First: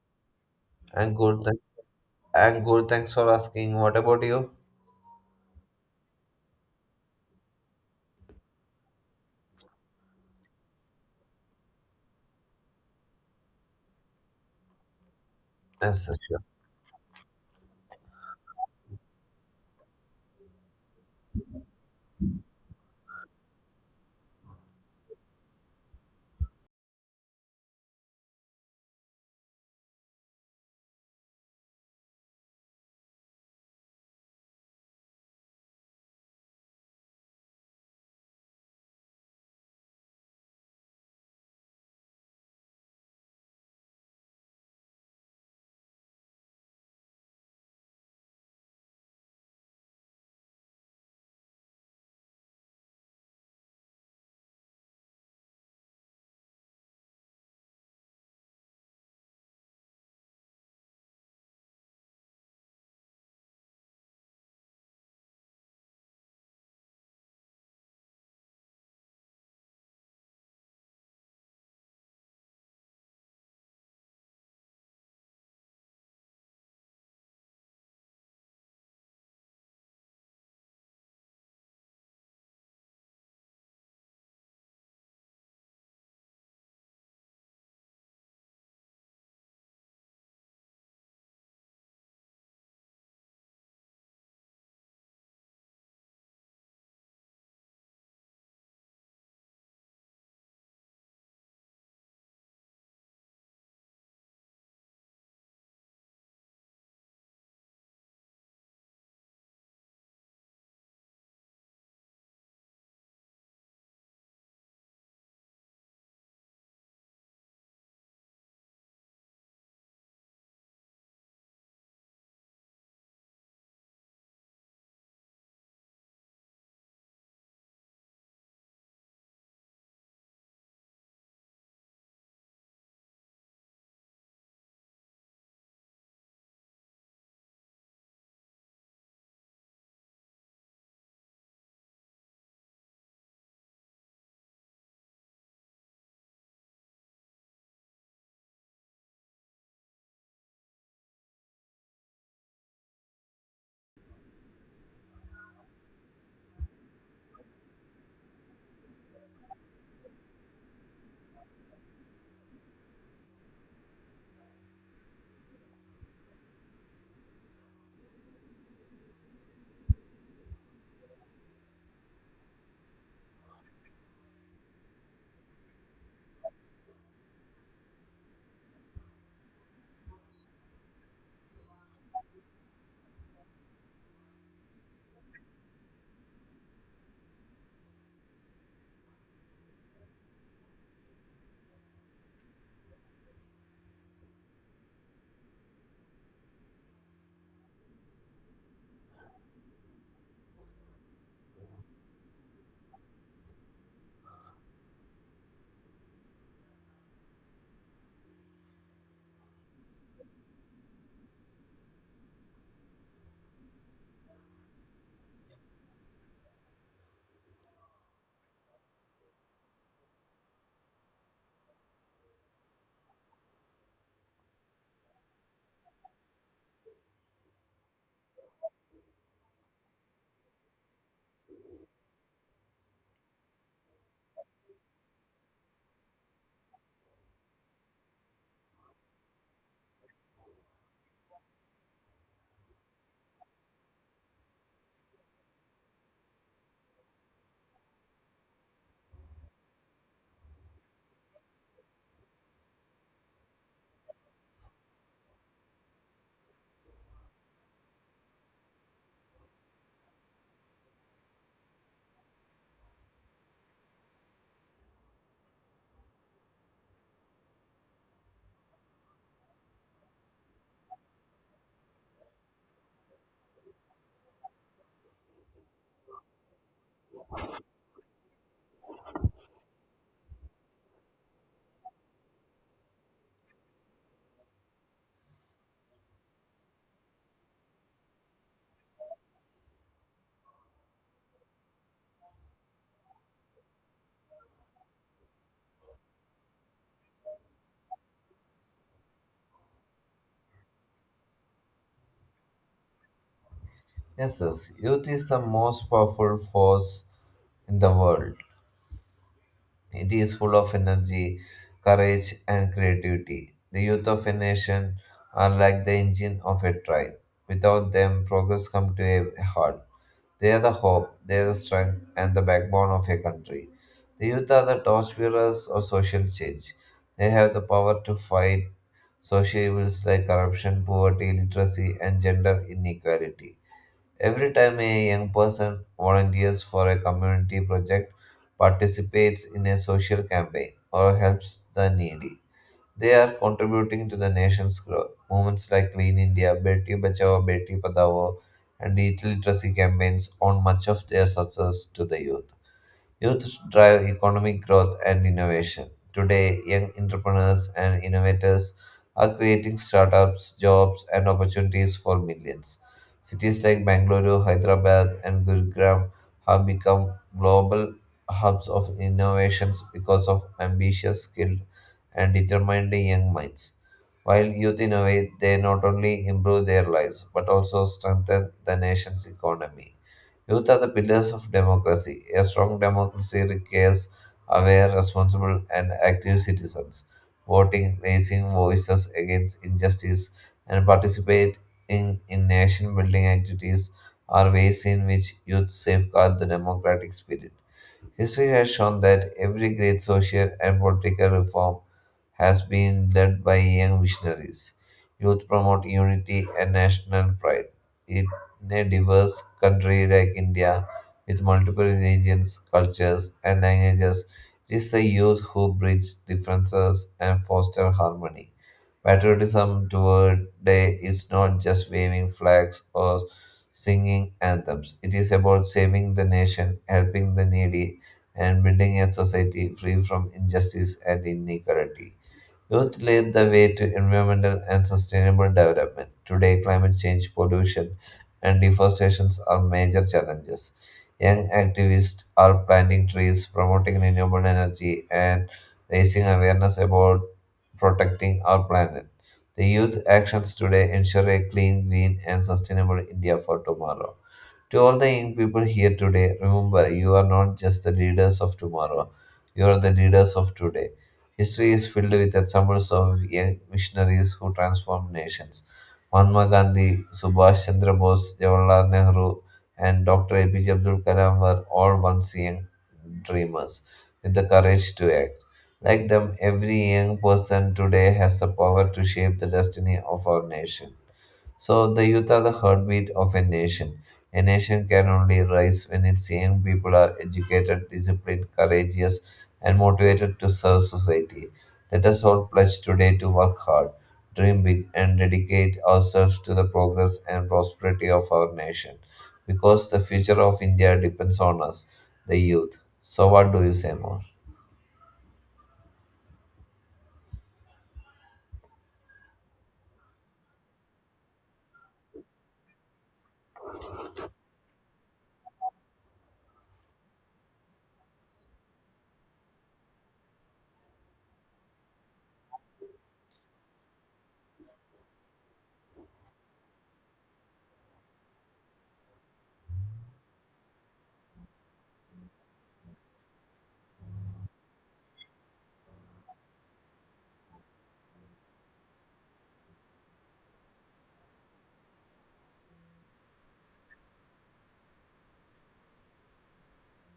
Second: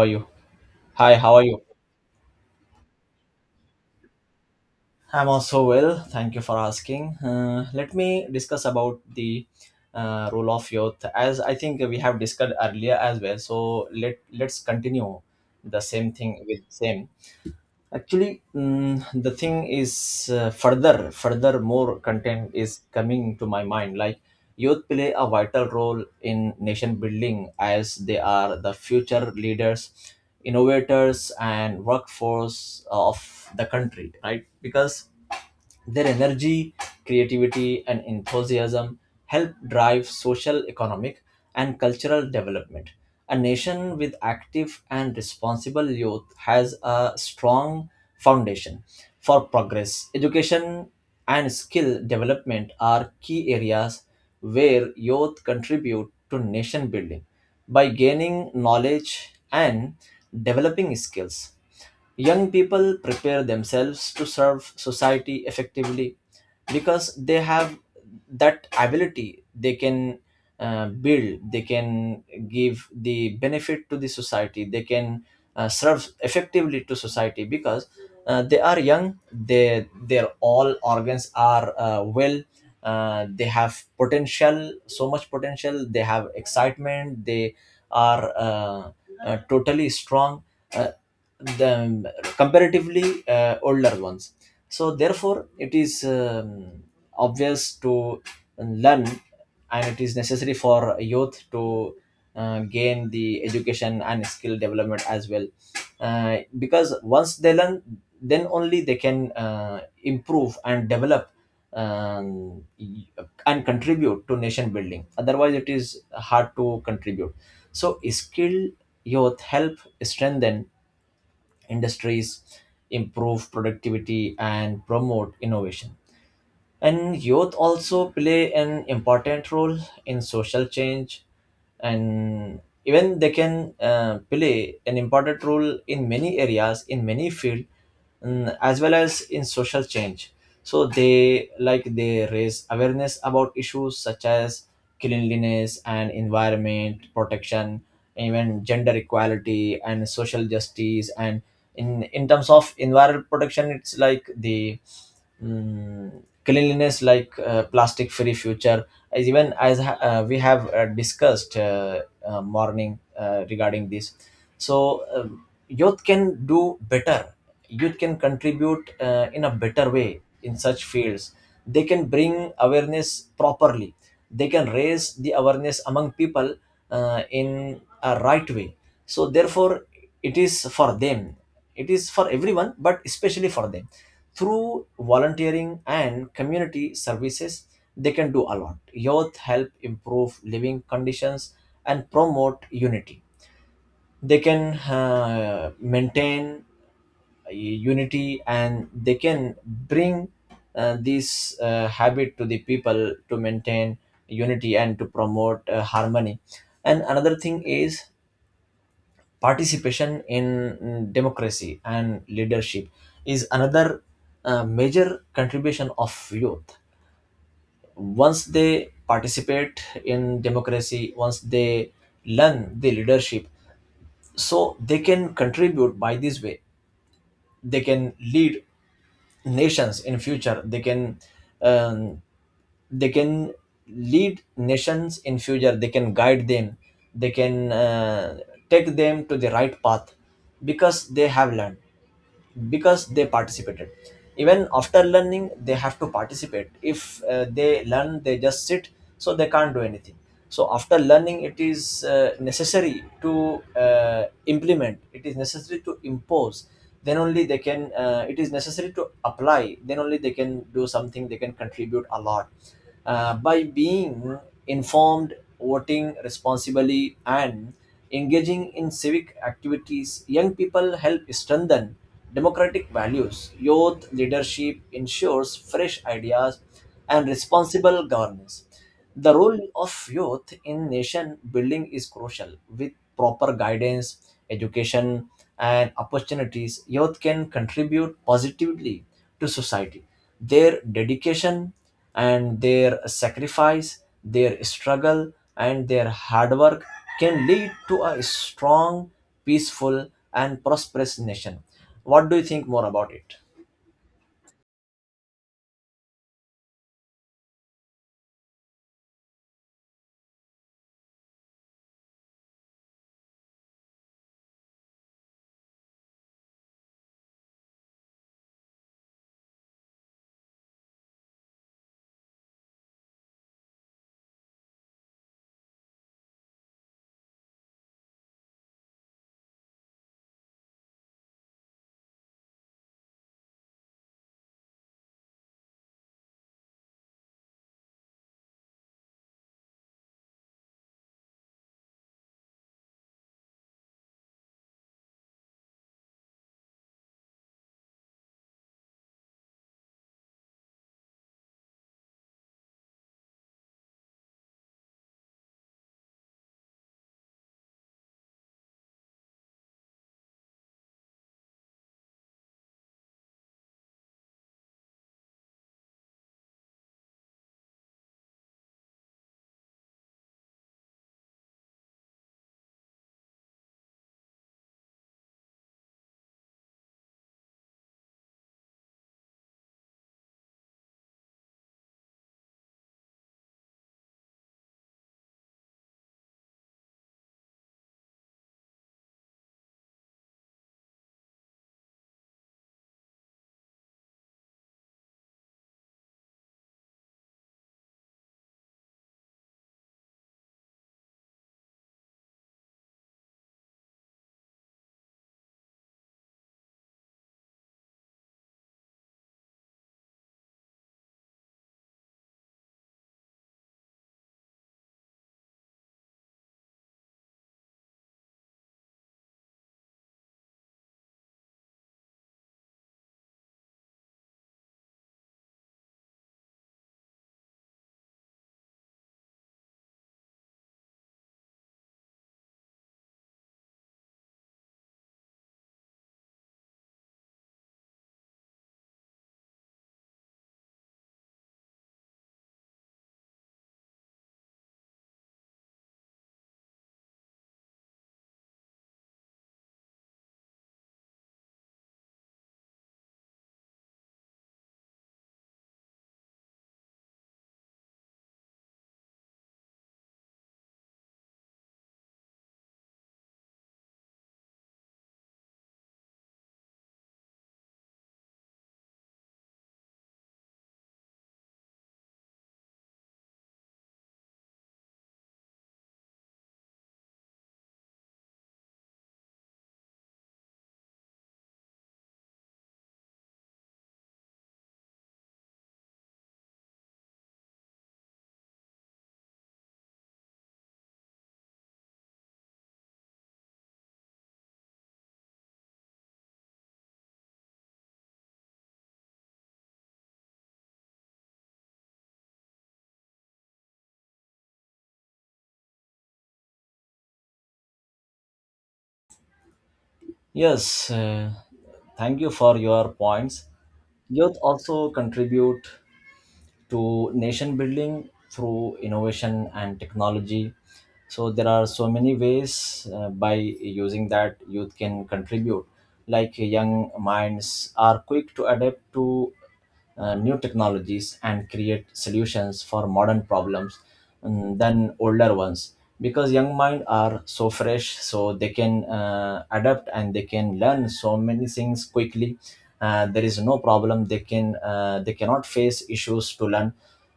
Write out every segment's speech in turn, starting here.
How are you? Hi, And how good, are you? th- and good. Thanks for asking. What about you? I'm also well. Thank you for asking. Let me discuss about the role of youth, as I think we have discussed earlier as well. So let's continue the Yes, same yes, thing sure. with same. Actually, the thing is further more content is coming to my mind, like youth play a vital role in nation building as they are the future leaders, innovators, and workforce of the country, right? Because their energy, creativity, and enthusiasm help drive social, economic, and cultural development. A nation with active and responsible youth has a strong foundation for progress. Education and skill development are key areas where youth contribute to nation building. By gaining knowledge and developing skills, young people prepare themselves to serve society effectively, because they have that ability. They can build, they can give the benefit to the society, they can serve effectively to society because they are young. They, their all organs are well, they have potential, so much potential, they have excitement, they are totally strong, uh, the comparatively older ones. So therefore, it is obvious to learn, and it is necessary for youth to gain the education and skill development as well, because once they learn, then only they can improve and develop, um, and contribute to nation building, otherwise it is hard to contribute. So skilled youth help strengthen industries, improve productivity, and promote innovation. And youth also play an important role in social change, and even they can play an important role in many areas, in many fields, as well as in social change. So they, like, they raise awareness about issues such as cleanliness and environment protection, even gender equality and social justice. And in terms of environment protection, it's like the mm, cleanliness, like plastic free future, as even as we have discussed morning regarding this. So youth can do better, youth can contribute in a better way in such fields. They can bring awareness properly, they can raise the awareness among people in a right way. So therefore, it is for them, it is for everyone but especially for them. Through volunteering and community services, they can do a lot. Youth help improve living conditions and promote unity. They can maintain unity, and they can bring this habit to the people to maintain unity and to promote harmony. And another thing is participation in democracy and leadership is another major contribution of youth. Once they participate in democracy, once they learn the leadership, so they can contribute by this way. They can lead nations in future, um, they can lead nations in future, they can guide them, they can take them to the right path, because they have learned, because they participated. Even after learning, they have to participate. If they learn, they just sit, so they can't do anything. So after learning, it is necessary to implement, it is necessary to impose, then only they can it is necessary to apply, then only they can do something, they can contribute a lot by being informed, voting responsibly, and engaging in civic activities. Young people help strengthen democratic values. Youth leadership ensures fresh ideas and responsible governance. The role of youth in nation building is crucial. With proper guidance, education, and opportunities, youth can contribute positively to society. Their dedication and their sacrifice, their struggle, and their hard work can lead to a strong, peaceful, and prosperous nation. What do you think more about it? Yes, yes. Youth is the most powerful force in the world. It is full of energy, courage, and creativity. The youth of a nation are like the engine of a train. Without them, progress comes to a halt. They are the hope, they are the strength, and the backbone of a country. The youth are the torchbearers of social change. They have the power to fight social evils like corruption, poverty, literacy, and gender inequality. Every time a young person volunteers for a community project, participates in a social campaign, or helps the needy, they are contributing to the nation's growth. Movements like Clean India, Beti Bachao, Beti Padao, and digital literacy campaigns owe much of their success to the youth. Youth drive economic growth and innovation. Today, young entrepreneurs and innovators are creating startups, jobs, and opportunities for millions. Cities like Bangalore, Hyderabad, and Gurugram have become global hubs of innovations because of ambitious, skilled, and determined young minds. While youth innovate, they not only improve their lives but also strengthen the nation's economy. Youth are the pillars of democracy. A strong democracy requires aware, responsible, and active citizens, voting, raising voices against injustice, and participating in nation building activities are ways in which youth safeguard the democratic spirit. History has shown that every great social and political reform has been led by young visionaries. Youth promote unity and national pride. In a diverse country like India, with multiple religions, cultures, and languages, it is the youth who bridge differences and foster harmony. Patriotism toward day is not just waving flags or singing anthems. It is about saving the nation, helping the needy, and building a society free from injustice and inequality. Youth lead the way to environmental and sustainable development. Today, climate change, pollution, and deforestation are major challenges. Young activists are planting trees, promoting renewable energy, and raising awareness about protecting our planet. The youth actions today ensure a clean, green, and sustainable India for tomorrow. To all the young people here today, remember you are not just the leaders of tomorrow, you are the leaders of today. History is filled with examples of young missionaries who transformed nations. Mahatma Gandhi, Subhash Chandra Bose, Jawaharlal Nehru, and Dr. APJ Abdul Kalam were all once young dreamers with the courage to act. Like them, every young person today has the power to shape the destiny of our nation. So the youth are the heartbeat of a nation. A nation can only rise when its young people are educated, disciplined, courageous, and motivated to serve society. Let us all pledge today to work hard, dream big, and dedicate ourselves to the progress and prosperity of our nation. Because the future of India depends on us, the youth. So, what do you say more? Yes, thank you for your points. Youth also contribute to nation building through innovation and technology. So there are so many ways by using that youth can contribute. Like, young minds are quick to adapt to new technologies and create solutions for modern problems, than older ones, because young mind are so fresh, so they can adapt and they can learn so many things quickly. There is no problem, they can they cannot face issues to learn,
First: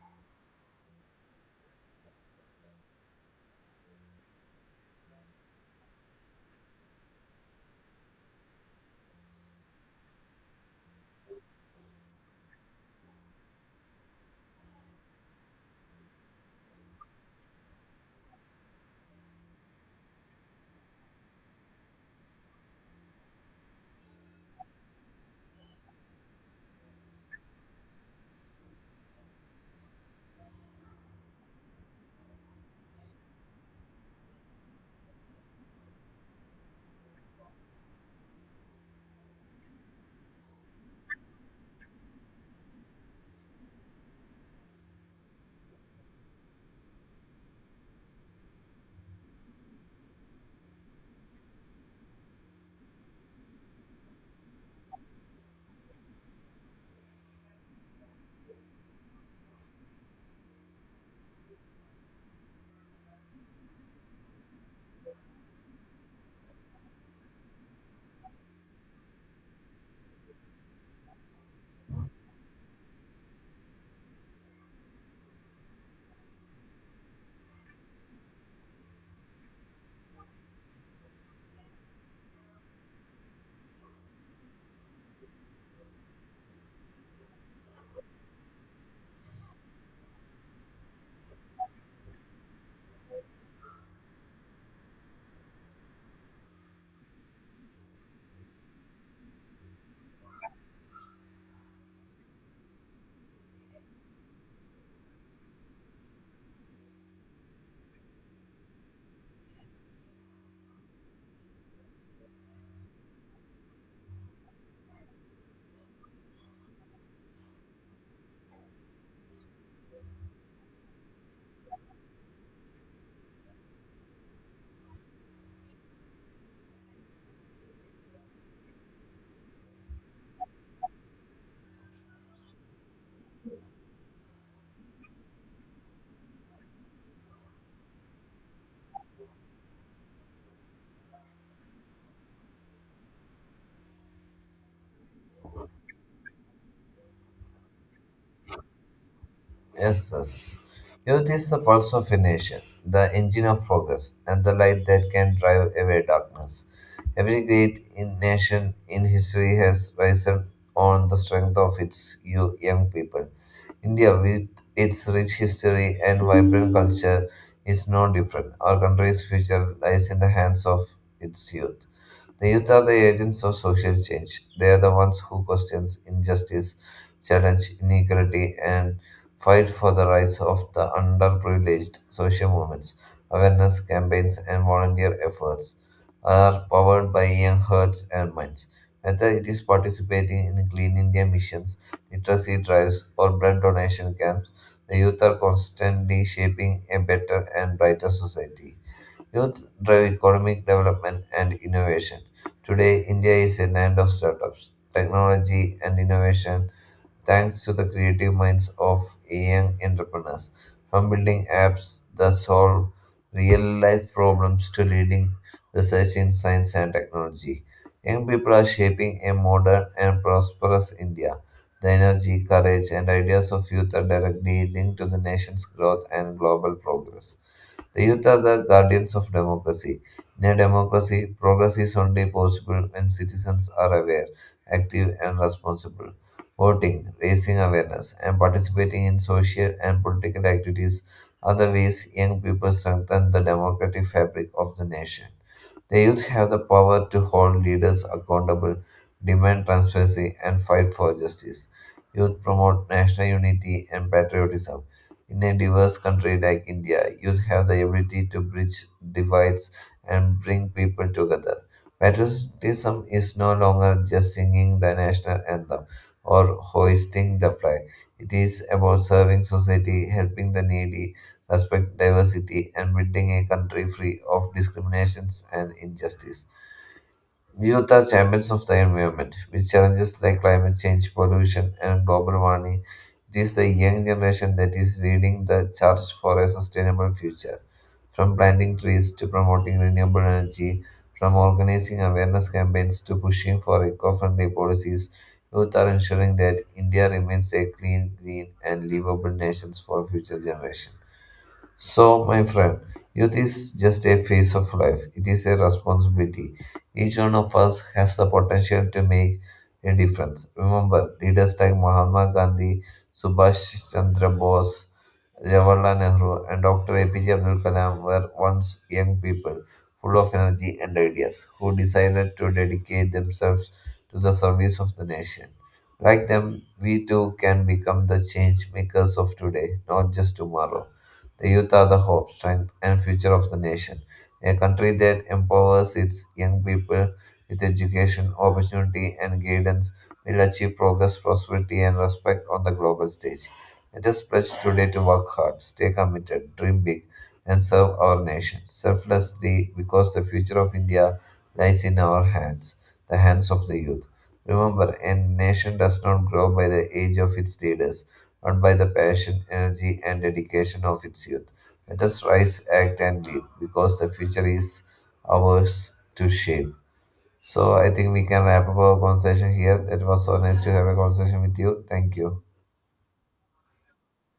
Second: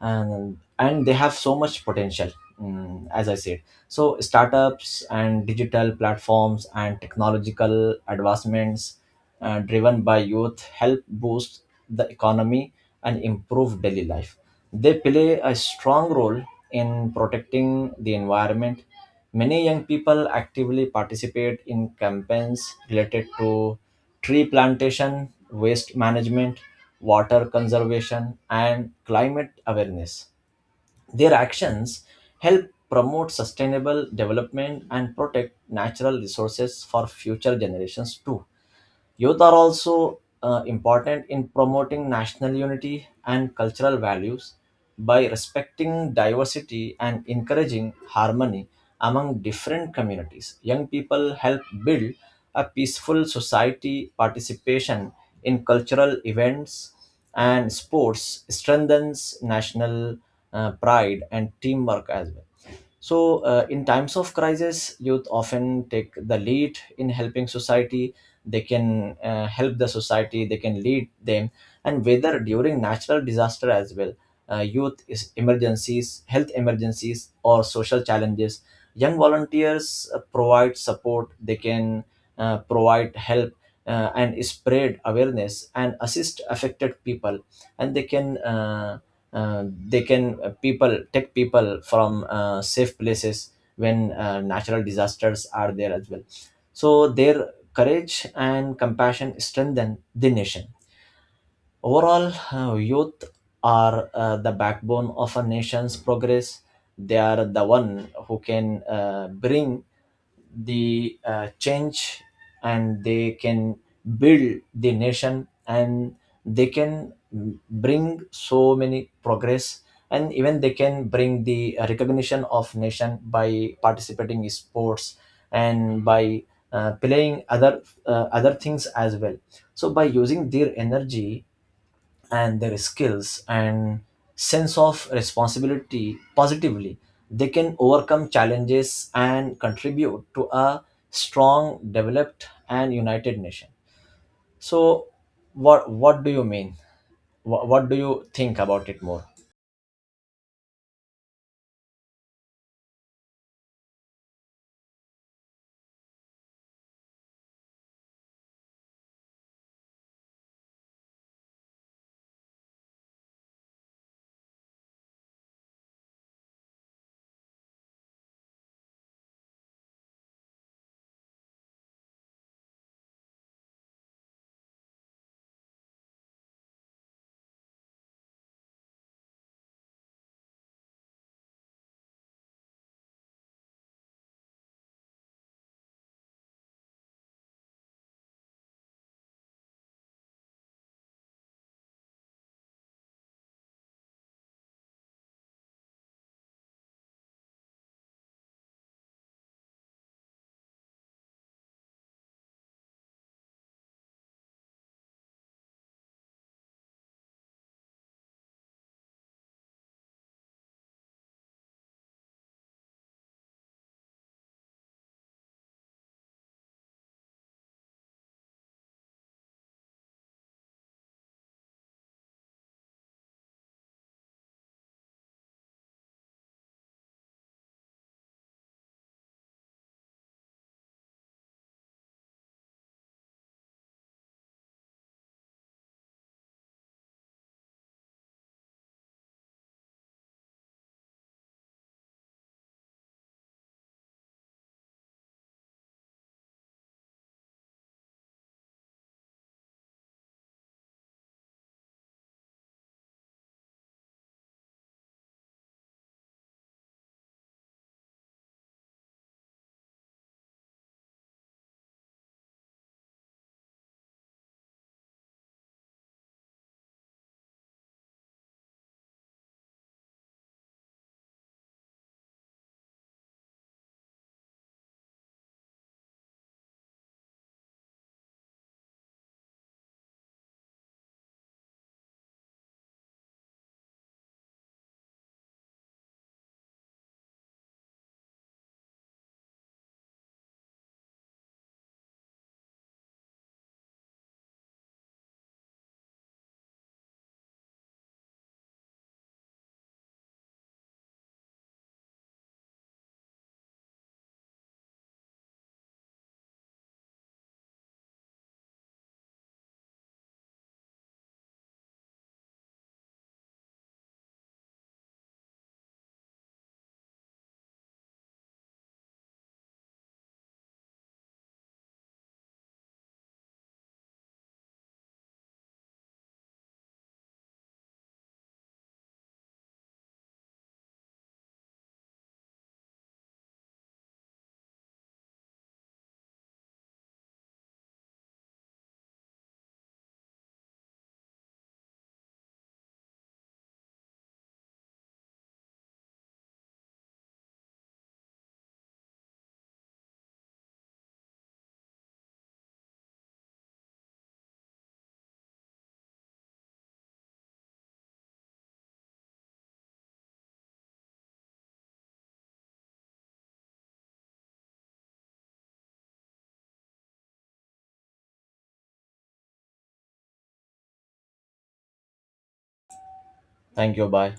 and they have so much potential, as I said. So startups and digital platforms and technological advancements driven by youth help boost the economy and improve daily life. They play a strong role in protecting the environment. Many young people actively participate in campaigns related to tree plantation, waste management, water conservation, and climate awareness. Their actions help promote sustainable development and protect natural resources for future generations too. Youth are also important in promoting national unity and cultural values. By respecting diversity and encouraging harmony among different communities, young people help build a peaceful society. Participation in cultural events and sports strengthens national pride and teamwork as well. So, in times of crisis, youth often take the lead in helping society. They can help the society, they can lead them. And whether during natural disaster as well, youth is emergencies, health emergencies, or social challenges, young volunteers provide support, they can provide help. And spread awareness and assist affected people, and they can people, take people from safe places when natural disasters are there as well. So their courage and compassion strengthen the nation. Overall, youth are the backbone of a nation's progress. They are the one who can bring the change, and they can build the nation, and they can bring so many progress, and even they can bring the recognition of nation by participating in sports and by playing other other things as well. So by using their energy and their skills and sense of responsibility positively, they can overcome challenges and contribute to a strong, developed, and united nation. So, what do you mean? What do you think about it more? Yes, yes. Youth is the pulse of a nation, the engine of progress, and the light that can drive away darkness. Every great in nation in history has risen on the strength of its young people. India, with its rich history and vibrant culture, is no different. Our country's future lies in the hands of its youth. The youth are the agents of social change. They are the ones who question injustice, challenge inequality, and fight for the rights of the underprivileged. Social movements, awareness campaigns, and volunteer efforts are powered by young hearts and minds. Whether it is participating in Clean India missions, literacy drives, or blood donation camps, the youth are constantly shaping a better and brighter society. Youth drive economic development and innovation. Today, India is a land of startups, technology, and innovation thanks to the creative minds of young entrepreneurs. From building apps that solve real life problems to leading research in science and technology, young people are shaping a modern and prosperous India. The energy, courage, and ideas of youth are directly linked to the nation's growth and global progress. The youth are the guardians of democracy. In a democracy, progress is only possible when citizens are aware, active, and responsible. Voting, raising awareness, and participating in social and political activities are the ways young people strengthen the democratic fabric of the nation. The youth have the power to hold leaders accountable, demand transparency, and fight for justice. Youth promote national unity and patriotism. In a diverse country like India, youth have the ability to bridge divides and bring people together. Patriotism is no longer just singing the national anthem or hoisting the flag. It is about serving society, helping the needy, respect diversity, and building a country free of discriminations and injustice. Youth are champions of the environment. With challenges like climate change, pollution, and global warming, it is the young generation that is leading the charge for a sustainable future. From planting trees to promoting renewable energy, from organizing awareness campaigns to pushing for eco friendly policies, youth are ensuring that India remains a clean, green, and livable nation for future generations. So, my friend, youth is just a phase of life, it is a responsibility. Each one of us has the potential to make a difference. Remember, leaders like Mahatma Gandhi, Subhash Chandra Bose, Jawaharlal Nehru and Dr. APJ Abdul Kalam were once young people, full of energy and ideas, who decided to dedicate themselves to the service of the nation. Like them, we too can become the change makers of today, not just tomorrow. The youth are the hope, strength, and future of the nation. A country that empowers its young people with education, opportunity, and guidance will achieve progress, prosperity, and respect on the global stage. Let us pledge today to work hard, stay committed, dream big, and serve our nation selflessly because the future of India lies in our hands, the hands of the youth. Remember, a nation does not grow by the age of its leaders, but by the passion, energy, and dedication of its youth. Let us rise, act, and lead because the future is ours to shape. So, I think we can wrap up our conversation here. It was so nice to have a conversation with you. Thank you. Thank you. Bye.